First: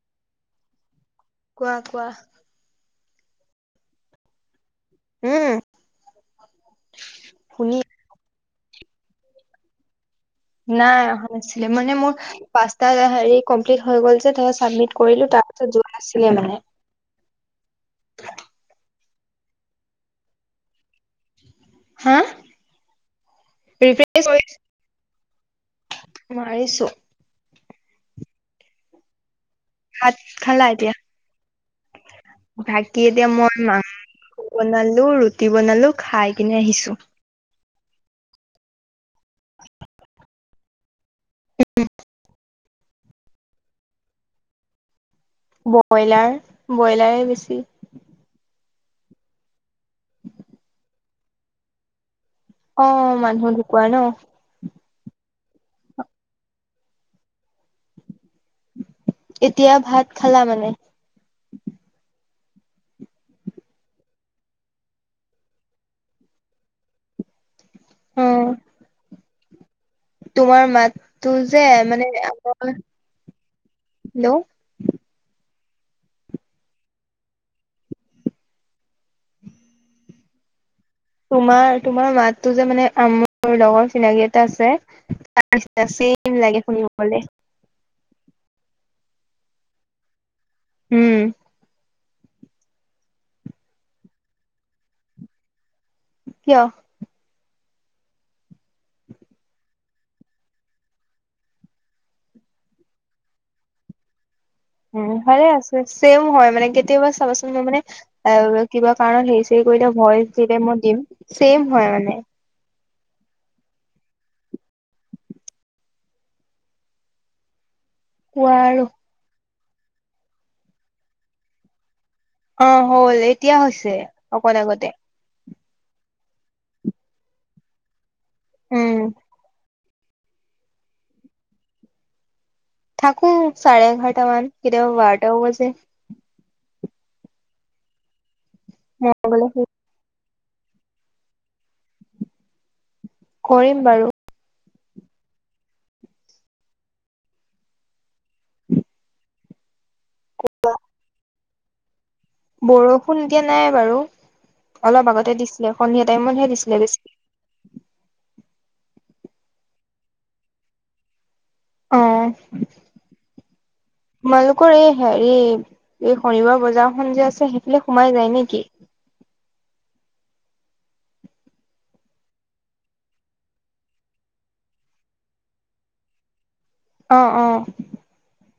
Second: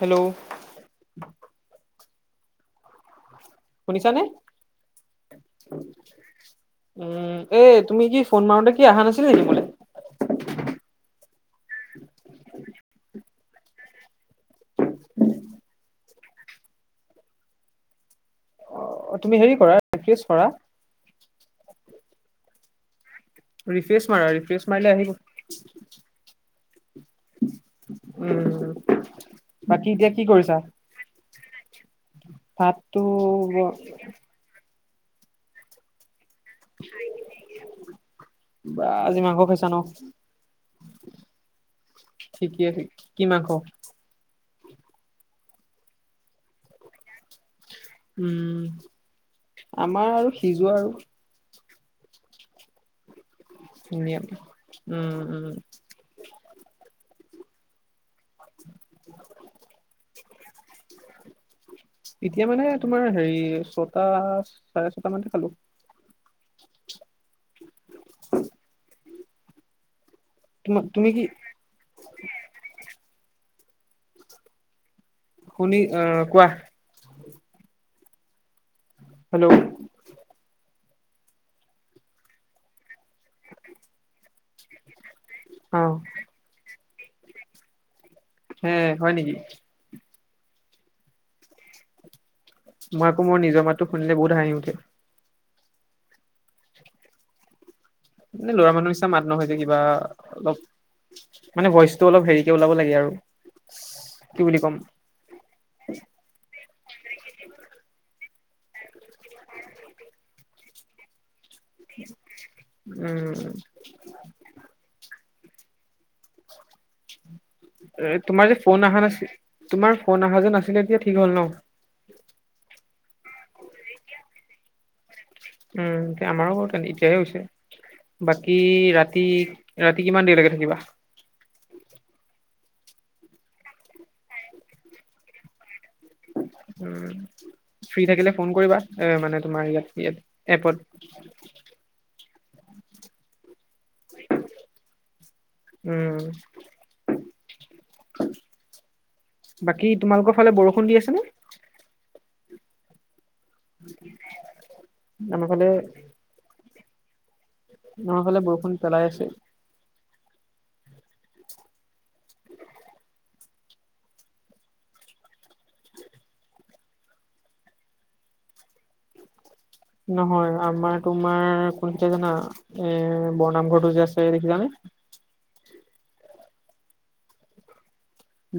Hello কোৱা কোৱা শুনিছানে উম উম এ শুনি তুমি কি ফোন মাৰোতে কি আহা নাছিলি নেকি মোলে নাই অহা নাছিলে মানে মোৰ পাঁচটা হেৰি কমপ্লিট হৈ গল যেতাপিছত চাবমিট কৰিলো তাৰপিছত যোৱা আছিলে মানে অ তুমি হেৰি কৰা ৰিকুৱেষ্ট কৰা হা ৰিফ্ৰেছ মাৰা ৰিফ্ৰেছ মাৰিলে আহিব মই আহিছোঁ উম বাকী এতিয়া ভাত কি কৰিছা খালা এতিয়া? বাকী ভাতটো এতিয়া মই মাংস বনালো ৰুটি বনালো খাই কিনে আহিছো বা আজি মাংস খাইছা ন? ঠিকে কি মাংস ব্ৰইলাৰ ব্ৰইলাৰে বেছি। উম আমাৰ আৰু সিজো আৰু অ মানুহ ঢুকোৱা ন [unintelligible] উম উম [unintelligible] এতিয়া ভাত খালা মানে? এতিয়া মানে তোমাৰ হেৰি ছটা চাৰে ছটা মানতে খালো। [inaudible] অ। তোমাৰ তুমি কি মাতটো যে মানে আমৱা হেল্ল' শুনি আহ কোৱা? হেল্ল' তোমাৰ তোমাৰ মাততো যে মানে মোৰ লগৰ চিনাকি এটা আছে, তা নিচিনা অ', ছে- [unintelligible] লাগে শুনিবলে। হে হয় নেকি? উম। মই আক মোৰ নিজৰ মাতো শুনিলে বহুত হাঁহি উঠে। কিয়? নে ল'ৰা মানুহ নিচিনা মাত নহয় যে কিবা অলপ মানে ভইচটো অলপ হেৰিকে ওলাব লাগে আৰু কি বুলি ক'ম উ ভালে আছে ছেম হয় মানে কেতিয়াবা চাবাচোন মই মানে এ কিবা কাৰণত সেই চেই কৰিলে ভইচ দিলে মই দিম। ছেম হয় মানে উম। এ তোমাৰ কোৱা যে আৰু ফোন অহা নাছিল তোমাৰ ফোন অহা যে নাছিলে এতিয়া ঠিক হ'ল ন? অ হল এতিয়া হৈছে অকণ আগতে। উম এয়া আমাৰো ক'ত এতিয়াহে হৈছে বাকী উম ৰাতি ৰাতি কিমান দেৰিলেকে থাকিবা। থাকো চাৰে এঘাৰটা মান কেতিয়াবা বাৰটাও বাজে। উম ফ্ৰী থাকিলে ফোন কৰিবা মই এ মানে গলে তোমাৰ ইয়াত ইয়াত এপত। কৰিম বাৰু। উম। বাকী তোমালোকৰ ফালে বৰষুণ দি আছে নে? বৰষুণ এতিয়া নাই বাৰু অলপ আগতে আমাৰ ফালে দিছিলে সন্ধিয়া টাইমতহে দিছিলে বেছি। আমাৰ ফালে বৰষুণ পেলাই আছে। অ তোমালোকৰ এ হেৰি এ শনিবাৰ বজাৰখন যে আছে সেইফালে সোমাই যায় নেকি? নহয় আমাৰ তোমাৰ কোন যে জানা এ বৰ নাম ঘৰটো যে আছে দেখিছানে? অ অ।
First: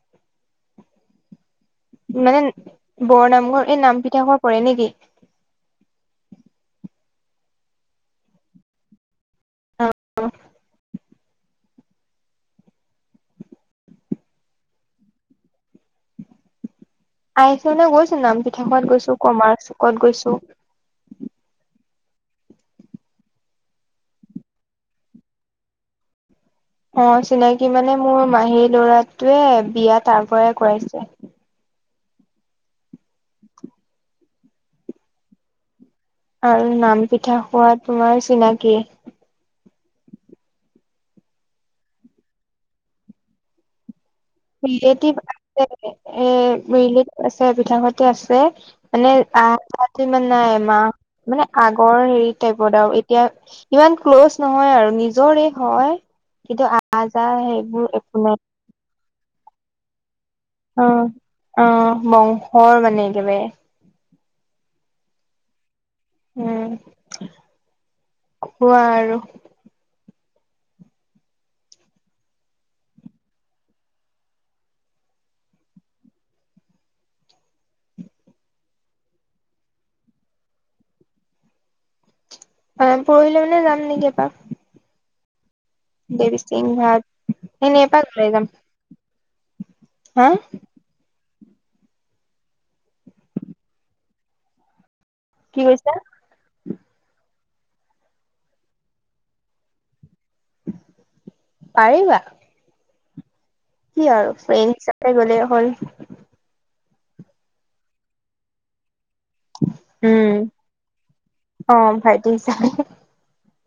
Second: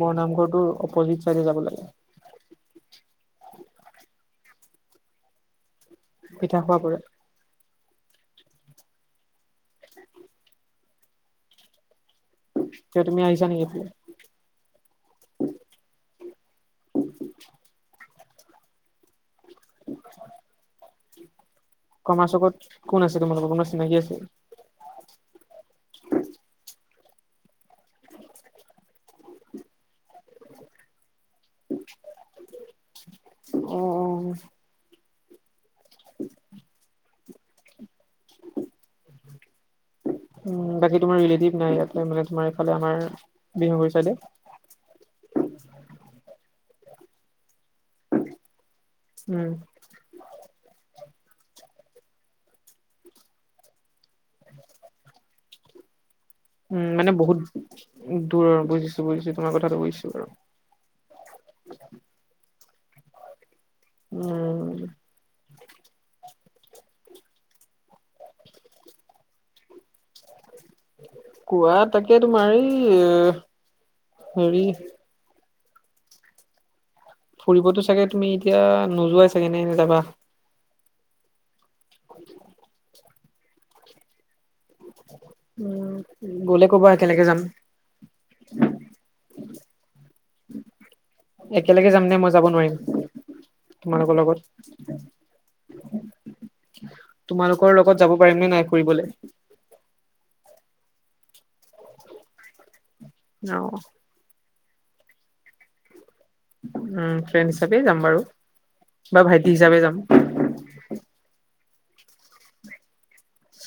বৰ নামঘৰটোৰ অপজিত চাইডে যাব লাগে। মানে বৰ নামঘৰ এই নাম পিঠা ঘৰ পৰে নেকি? পিঠা খোৱা পৰে। [unintelligible] কিয় তুমি আহিছা নেকি এইফালে? আহিছো মানে গৈছো নাম পিঠা ঘৰত গৈছো, কমাৰ চুকত গৈছো। কৰ্মা চকত কোন আছে তোমালোকৰ কোনোবা চিনাকি আছে। অ চিনাকি মানে মোৰ মাহীৰ লৰাটোৱে বিয়া তাৰ পৰাই কৰাইছে। অ অ [inaudible] আৰু নাম পিঠা খোৱা তোমাৰ চিনাকি [inaudible] উ বাকী তোমাৰ ৰিলেটিভ নাই ইয়াতে মানে তোমাৰ এইফালে আমাৰ বিহাগু চাইদে ৰিলেটিভ আছে এ ৰিলেটিভ আছে পিতহঁতে আছে মানে উম আহ ত ইমান নাই মাহ মানে আগৰ হেৰি টাইপত আৰু এতিয়া ইমান ক্ল'জ নহয় আৰু নিজৰে হয় কিন্তু উম আহ যাহ সেইবোৰ একো নাই বুজিছোঁ তোমাৰ কথাটো বুজিছোঁ বাৰু অ অ বংশৰ মানে একেবাৰে উম উম কোৱা আৰু কোৱা তাকে তোমাৰ এই হেৰি ফুৰিবতো চাগে তুমি এতিয়া নোযোৱাই চাগে নে এনে যাবা পৰহিলে মানে যাম নেকি এপাক উ দেৱী সিং গ'লে ক'বা ঘাট একেলগে যাম এনে এপাক ওলাই যাম। হা একেলগে যাম নে মই যাব নোৱাৰিম তোমালোকৰ লগত কি কৈছা তোমালোকৰ লগত যাব পাৰিম নে নাই ফুৰিবলৈ পাৰিবা অ কি আৰু ফ্ৰেণ্ড হিচাপে গ'লে হল উম ফ্ৰেণ্ড হিচাপে যাম বাৰু বা ভাইটি হিচাপে যাম উম অ ভাইটি হিচাপে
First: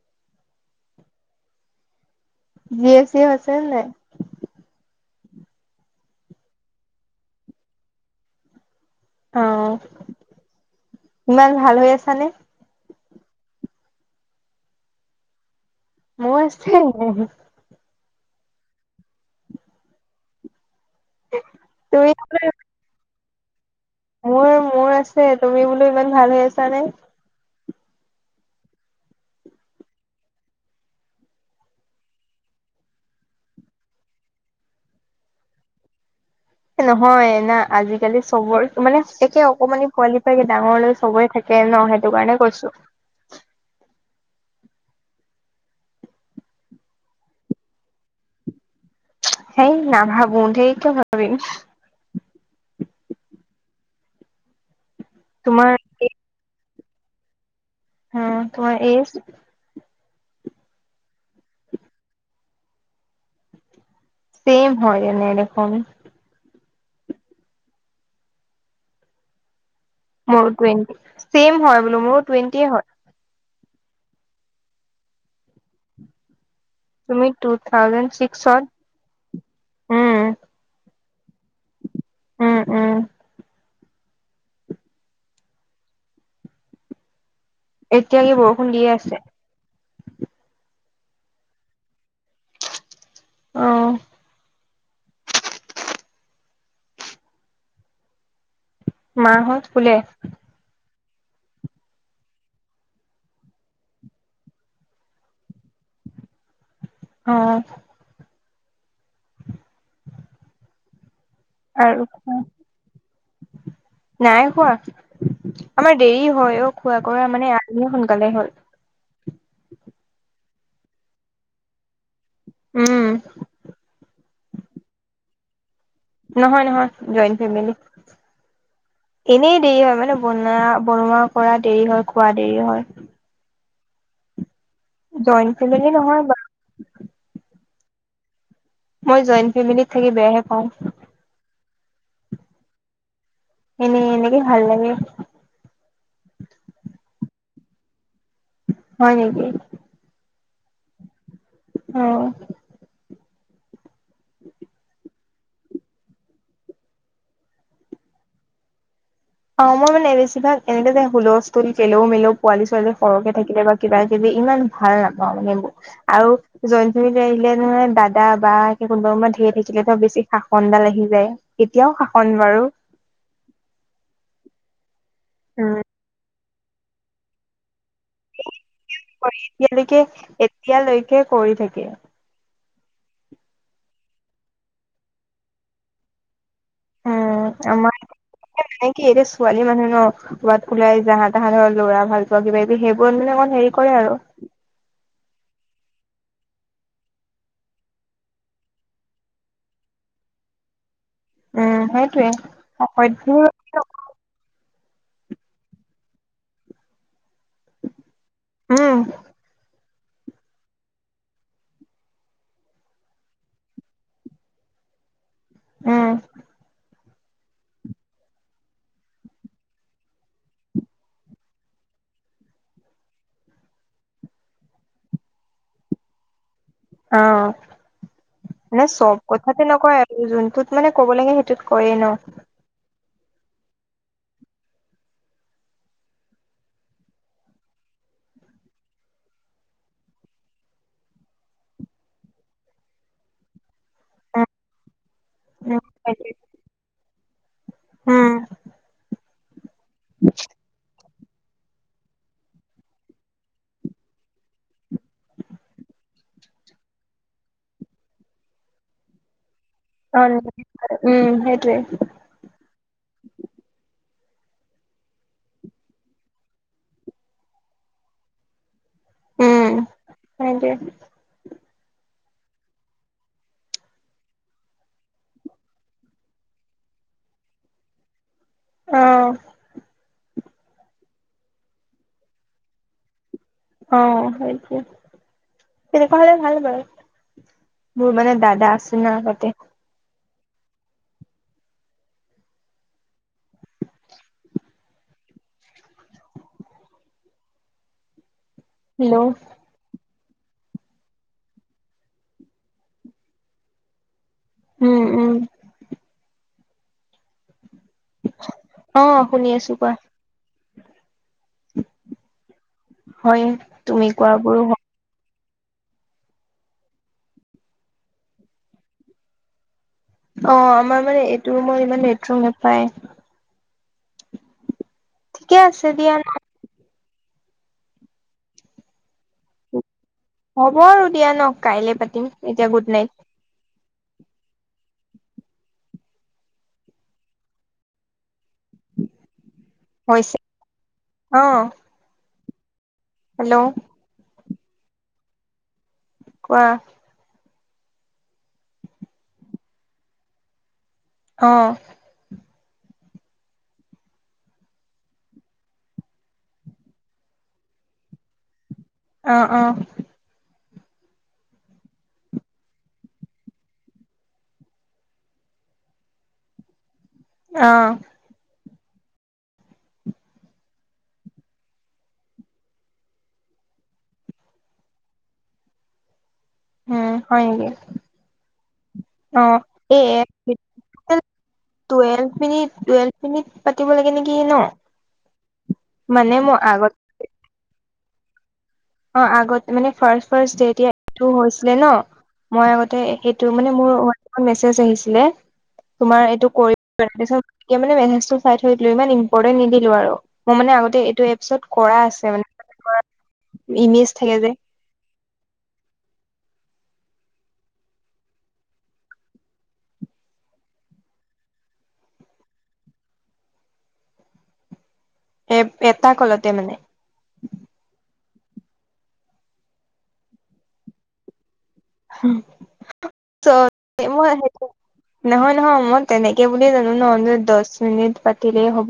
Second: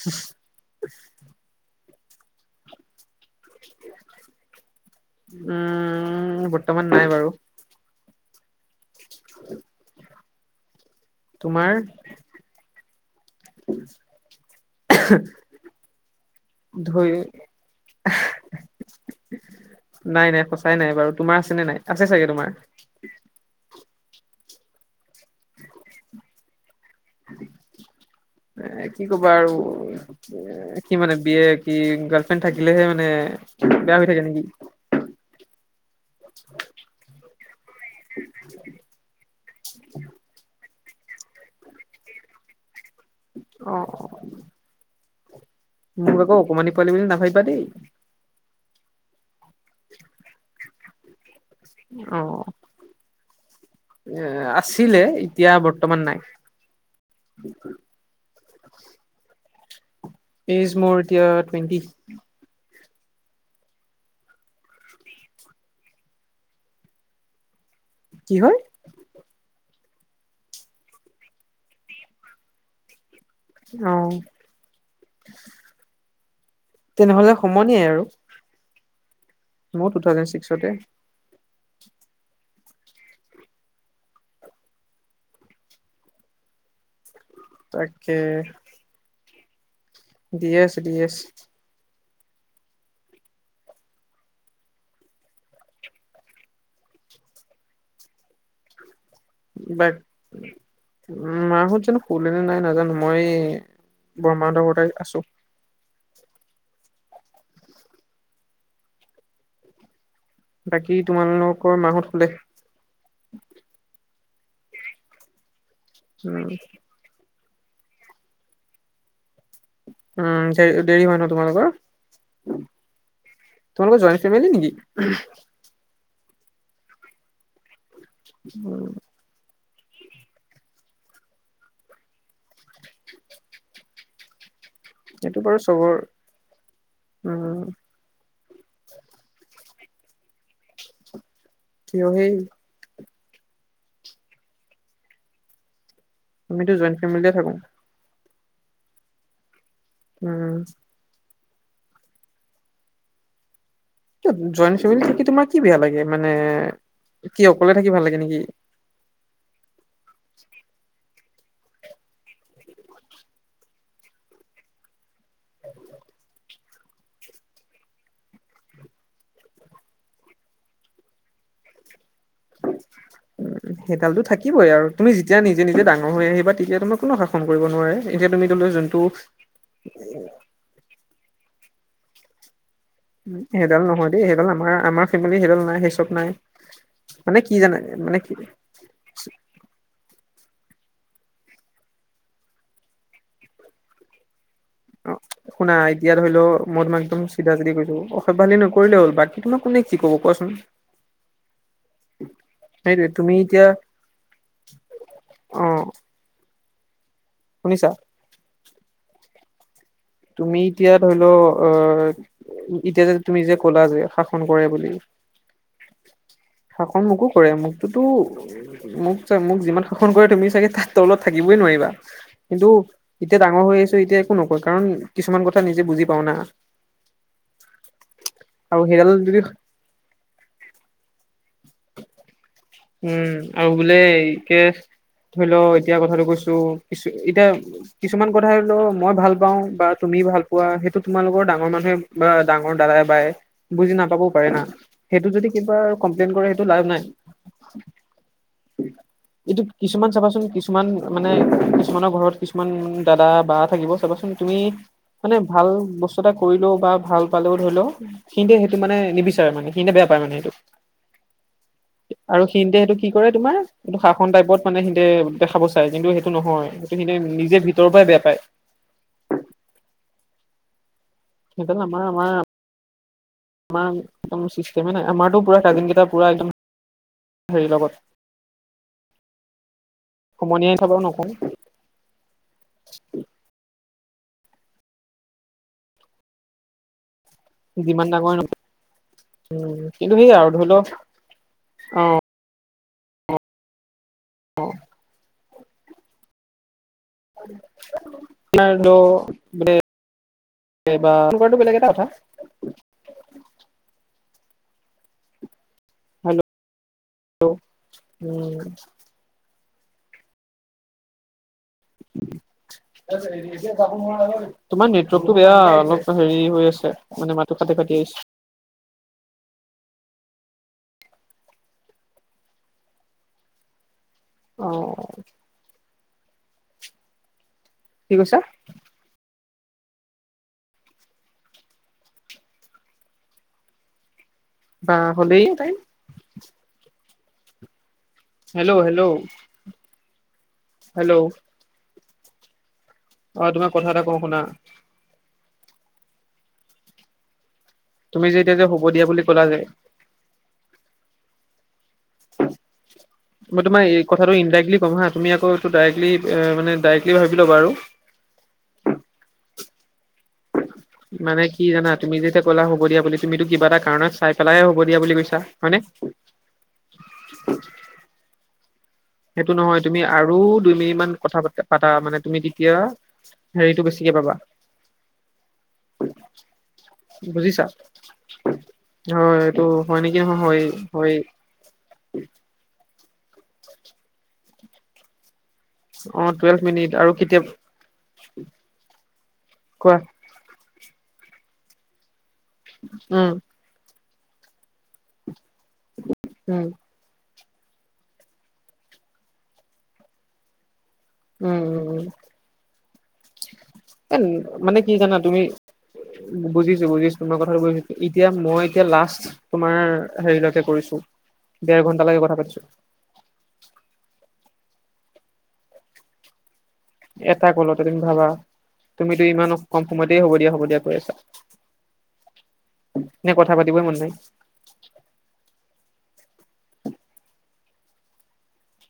উ [inaudible] জিয়েপ চিয়েপ আছে নে উম বৰ্তমান নাই বাৰু অ ইমান ভাল তোমাৰ হৈ আছানে মোৰ আছে ধই নাই নাই সঁচাই নাই বাৰু তোমাৰ আছে নে নাই আছে তুমি চাগে তোমাৰ। মোৰ মোৰ আছে তুমি বোলো ইমান ভাল হৈ আছা নে? এ কি কবা আৰু এ কি মানে বিয় কি গাৰ্লফ্ৰেণ্ড থাকিলেহে মানে বেয়া হৈ থাকে নেকি নহয় না আজিকালি চবৰে মানে একে অকমানি পোৱালি ফে ডাঙৰলৈ চবৰে থাকে। ত ন সেইটো কাৰণে কৈছো অ মোৰ আক অকমানি পালি বুলি নাভাবিবা দেই। সেই না ভাবো ধেই কিয় ভাবিম অ এ আছিলে এতিয়া তোমাৰ বৰ্তমান নাই। উম তোমাৰ এজ। এইজ মোৰ এতিয়া টুৱেণ্টি। চেম হয় তেনে দেখোন। কি হয়। মোৰো টুৱেণ্টি ছেম হয় বোলো মোৰো টুৱেণ্টিয়ে হয়। অ তেনেহলে সমনীয়াই আৰু। চত। মোৰ টু থাউজেণ্ড ছিক্সতে। উম উম। তাকে এতিয়া কি বৰষুণ দিয়ে আছে। দিয়ে আছে দিয়ে আছে। অ। মাহত ব। শুলে [unintelligible] উ মাহত জানো হুলেনে নাই নাজানো মই এই বৰ্মা হেত ঘৰতে আছো। অ। বাকী তোমালোকৰ আৰু মাহত হোলে। নাই হোৱা আমাৰ দেৰি উম হয় অ খোৱা কৰা মানে আজি হে সোনকালে হ'ল। উম দে দেৰি হয় ন তোমালোকৰ। উম তোমালোকৰ জইন ফেমিলি নেকি। নহয় নহয় জইণ ফেমিলি। উম। এনেই দেৰি হয়, মানে বনা বনোৱা কৰা দেৰি হয় খোৱা দেৰি হয়। [unintelligible] এইটো জইণ্ট বাৰু ফেমিলি চবৰ নহয় উম। মই জইণ ফেমিলিত থাকি বেয়াহে পাওঁ। কিয় হেই। এনেই, এনেকে ভাল লাগে। আমিতো জইণ ফেমিলিয়ে থাকো। হয় নেকি। উম। অ'। কিয় জইণ ফেচিলিটো কি তোমাৰ কি বেয়া লাগে, মানে কি অকলে থাকি ভাল লাগে নেকি। অ' মই মানে বেছিভাগ এনেকে যে হুলস্থুল কেলেও মেলেও পোৱালী ছোৱালী সৰহকে থাকিলে বা। কিবা কিবি ইমান ভাল নাপাওঁ মানে এইবোৰ আৰু। জইন ফেমিলী আহিলে নহয় দাদা বা কোনোবা কোনোবা ধেৰ থাকিলে ত বেছি শাসনডাল আহি যায়। এতিয়াও শাসন বাৰু। উম, সেইডালতো থাকিবই আৰু তুমি যেতিয়া নিজে, উম নিজে ডাঙৰ হৈ আহিবা তেতিয়া তোমাক। কোনো শাসন কৰিব নোৱাৰে এতিয়া তুমি [inaudible] যোনটো। অ এতিয়ালৈকে, এতিয়ালৈকে কৰি থাকে। উম সেইডাল নহয় দেই সেইডাল আমাৰ আমাৰ ফেমিলি সেইডাল নাই সেই চব নাই। মানে উম কি জানা, আমাৰ মানে কি। মানে কি এতিয়া ছোৱালী মানুহ ন। ক'ৰবাত ওলাই যাহা তাহা ধৰ লৰা ভাল পোৱা কিবা কিবি সেইবোৰত মানে অকণমান হেৰি কৰে আৰু। অ'। শুনা, এতিয়া ধৰি লওঁ মই এতিয়া তোমাক একদম চিধাচিধি কৈছোঁ অসভ্যালি নকৰিলেই হ'ল বাকী তোমাক কোনে কি ক'ব কোৱাচোন। উম সেইটোৱে সেইটোৱেই তুমি সকলোবোৰ এতিয়া অ' শুনিছা উম তুমি এতিয়া ধৰি লও অ এতিয়া যে তুমি যে ক'লা যে শাসন কৰে বুলি উম খং মোকো কৰে মোকতোটো মোক চাই মোক যিমান শাসন কৰে তুমি চাগে তাৰ তলত থাকিবই নোৱাৰিবা কিন্তু এতিয়া ডাঙৰ হৈ আহিছো এতিয়া একো নকয়, কাৰণ কিছুমান কথা নিজে বুজি পাও না অ' আৰু নে সেইডাল চব যদি কথাতে ন কয়, আৰু যোনটোত মানে ক'ব লাগে সেইটোত কৈয়েই ন উম আৰু বোলে এই কে ধৰি লও এতিয়া কথাটো কৈছো, কিছু এতিয়া কিছুমান কথাতে তও মই ভাল পাও বা তুমি ভাল পোৱা সেইটো তোমালোকৰ ডাঙৰ মানুহে বা ডাঙৰ দাদাই বায়ে বুজি নাপাবও পাৰে না সেইটো যদি উম উম কিবা সেইটোৱে কমপ্লেইন কৰে সেইটো লাভ নাই উম এইটো কিছুমান চাবাচোন, কিছুমান মানে কিছুমানৰ ঘৰত কিছুমান দাদা বা থাকিব চাবাচোন তুমি মানে ভাল বস্তু এটা কৰিলেও বা ভাল পালেও ধৰি লও সিহঁতে সেইটো মানে নিবিচাৰে মানে সিহঁতে বেয়া পায় মানে অ' সেইটো উম সেইটোৱেই আৰু সিহঁতে সেইটো কি কৰে তোমাৰ এইটো শাসন টাইপত মানে সিহঁতে দেখাব চায়, কিন্তু সেইটো নহয় সেইটো সিহঁতে নিজে ভিতৰৰ পৰাই বেয়া পায় উম সেইটোৱে সেইটো আমাৰ আমাৰ আমাৰ একদম চিষ্টেমে নাই আমাৰতো পুৰা কাজেন কেইটা পুৰা একদম হেৰি লগত অ'। সোমনিয়াই থাকে নকও অ' সেইটোৱে, তেনেকোৱা হ'লে ভাল বাৰু। যিমান মোৰ মানে ডাঙৰে নকওঁ দাদা আছে হা আগতে কিন্তু সেই আৰু ধৰি ল অ'। [unintelligible] অ সেইটো হেল্ল' এইবাৰ তোমাৰতো বেলেগ এটা কথা। উম, উম। ধৰি লও উম অ' শুনি আছো কোৱা। তোমাৰ হয় নি তুমি কোৱাবোৰো হয় নেটৱৰ্কটো বেয়া অলপ হেৰি হৈ আছে মানে মাতটো ফাটি ফাটি আহিছে। অ' আমাৰ মানে এইটো ৰুমত ইমান নেটৱৰ্ক নাপায়। অ'। ঠিকে আছে দিয়া। কি কৈছা। হ'ব আৰু দিয়া ন' কাইলে পাতিম এতিয়া গুড নাইট। বা হ'লেই নে হেল্ল হেল্ল হৈছে হেল্ল'। অ অ' হেল্ল' তোমাক কথা এটা কওঁ, শুনা। কোৱা, তুমি যে এতিয়া যে শুব দিয়া বুলি ক'লা যে। অ', মই তোমাৰ এইকথাটো ইনডাইৰেক্টলি ক'ম হা, তুমি আকৌ ডাইৰেক্টলি মানে ডাইৰেক্টলি ভাবি ল'বা আৰু। অ', অ'। মানে কি জানা, তুমি যে এতিয়া ক'লা হ'ব দিয়া বুলি তুমিতো কিবা এটা কাৰণত চাই-পেলাইহে হ'ব দিয়া বুলি কৈছা, হয়নে? অ', সেইটো নহয়, তুমি আৰু দুই মিনিট মান কথা পা-পাতা মানে, তুমি তেতিয়া হেৰিটো বেছিকে পাবা। উম হয় বুজিছা, নেকি হয় অ এইটো হয় এই নেকি? নহয় হৈয়ে হৈয়ে। টুৱেলভ মিনিট, টুৱেলভ মিনিট পাতিব লাগে নেকি ন'? অ' মানে মই টুৱেলভ আগত মিনিট, আৰু কেতিয়া অ' আগত মানে, কোৱা ফাৰ্ষ্ট ফাৰ্ষ্ট যেতিয়া এইটো হৈছিলে ন', মই আগতে উম সেইটো মানে মোৰ ৱাটছপত মেছেজ আহিছিলে, তোমাৰ এইটো উম কৰি তাৰ পাছত তেতিয়া মানে মেছেজটো চাই থৈ দিলো, ইমান ইম্পৰ্টেণ্ট নিদিলো আৰু। মই মানে আগতে এইটো এপছত কৰা আছে মানে। ইমেজ এ, থাকে যে মানে কি জানা তুমি? বুজিছোঁ বুজিছোঁ, মই কথাটো বুজিছোঁ, এতিয়া মই এতিয়া লাষ্ট তোমাৰ হেৰিলৈকে কৰিছোঁ, ডেৰ-ঘণ্টা লৈকে কথা পাতিছো। এ, এটা ক'লতে মানে? এটা ক'লতে তুমি ভাবা। তুমিতো ইমান কম সময়তেই হ'ব দিয়া, হ'ব দিয়া কৈ আছা। নে কথা পাতিবই মন নাই [unintelligible] নহয় নহয়, মই তেনেকে বুলিয়ে জানো ন'-দহ মিনিট পাতিলেই হ'ব।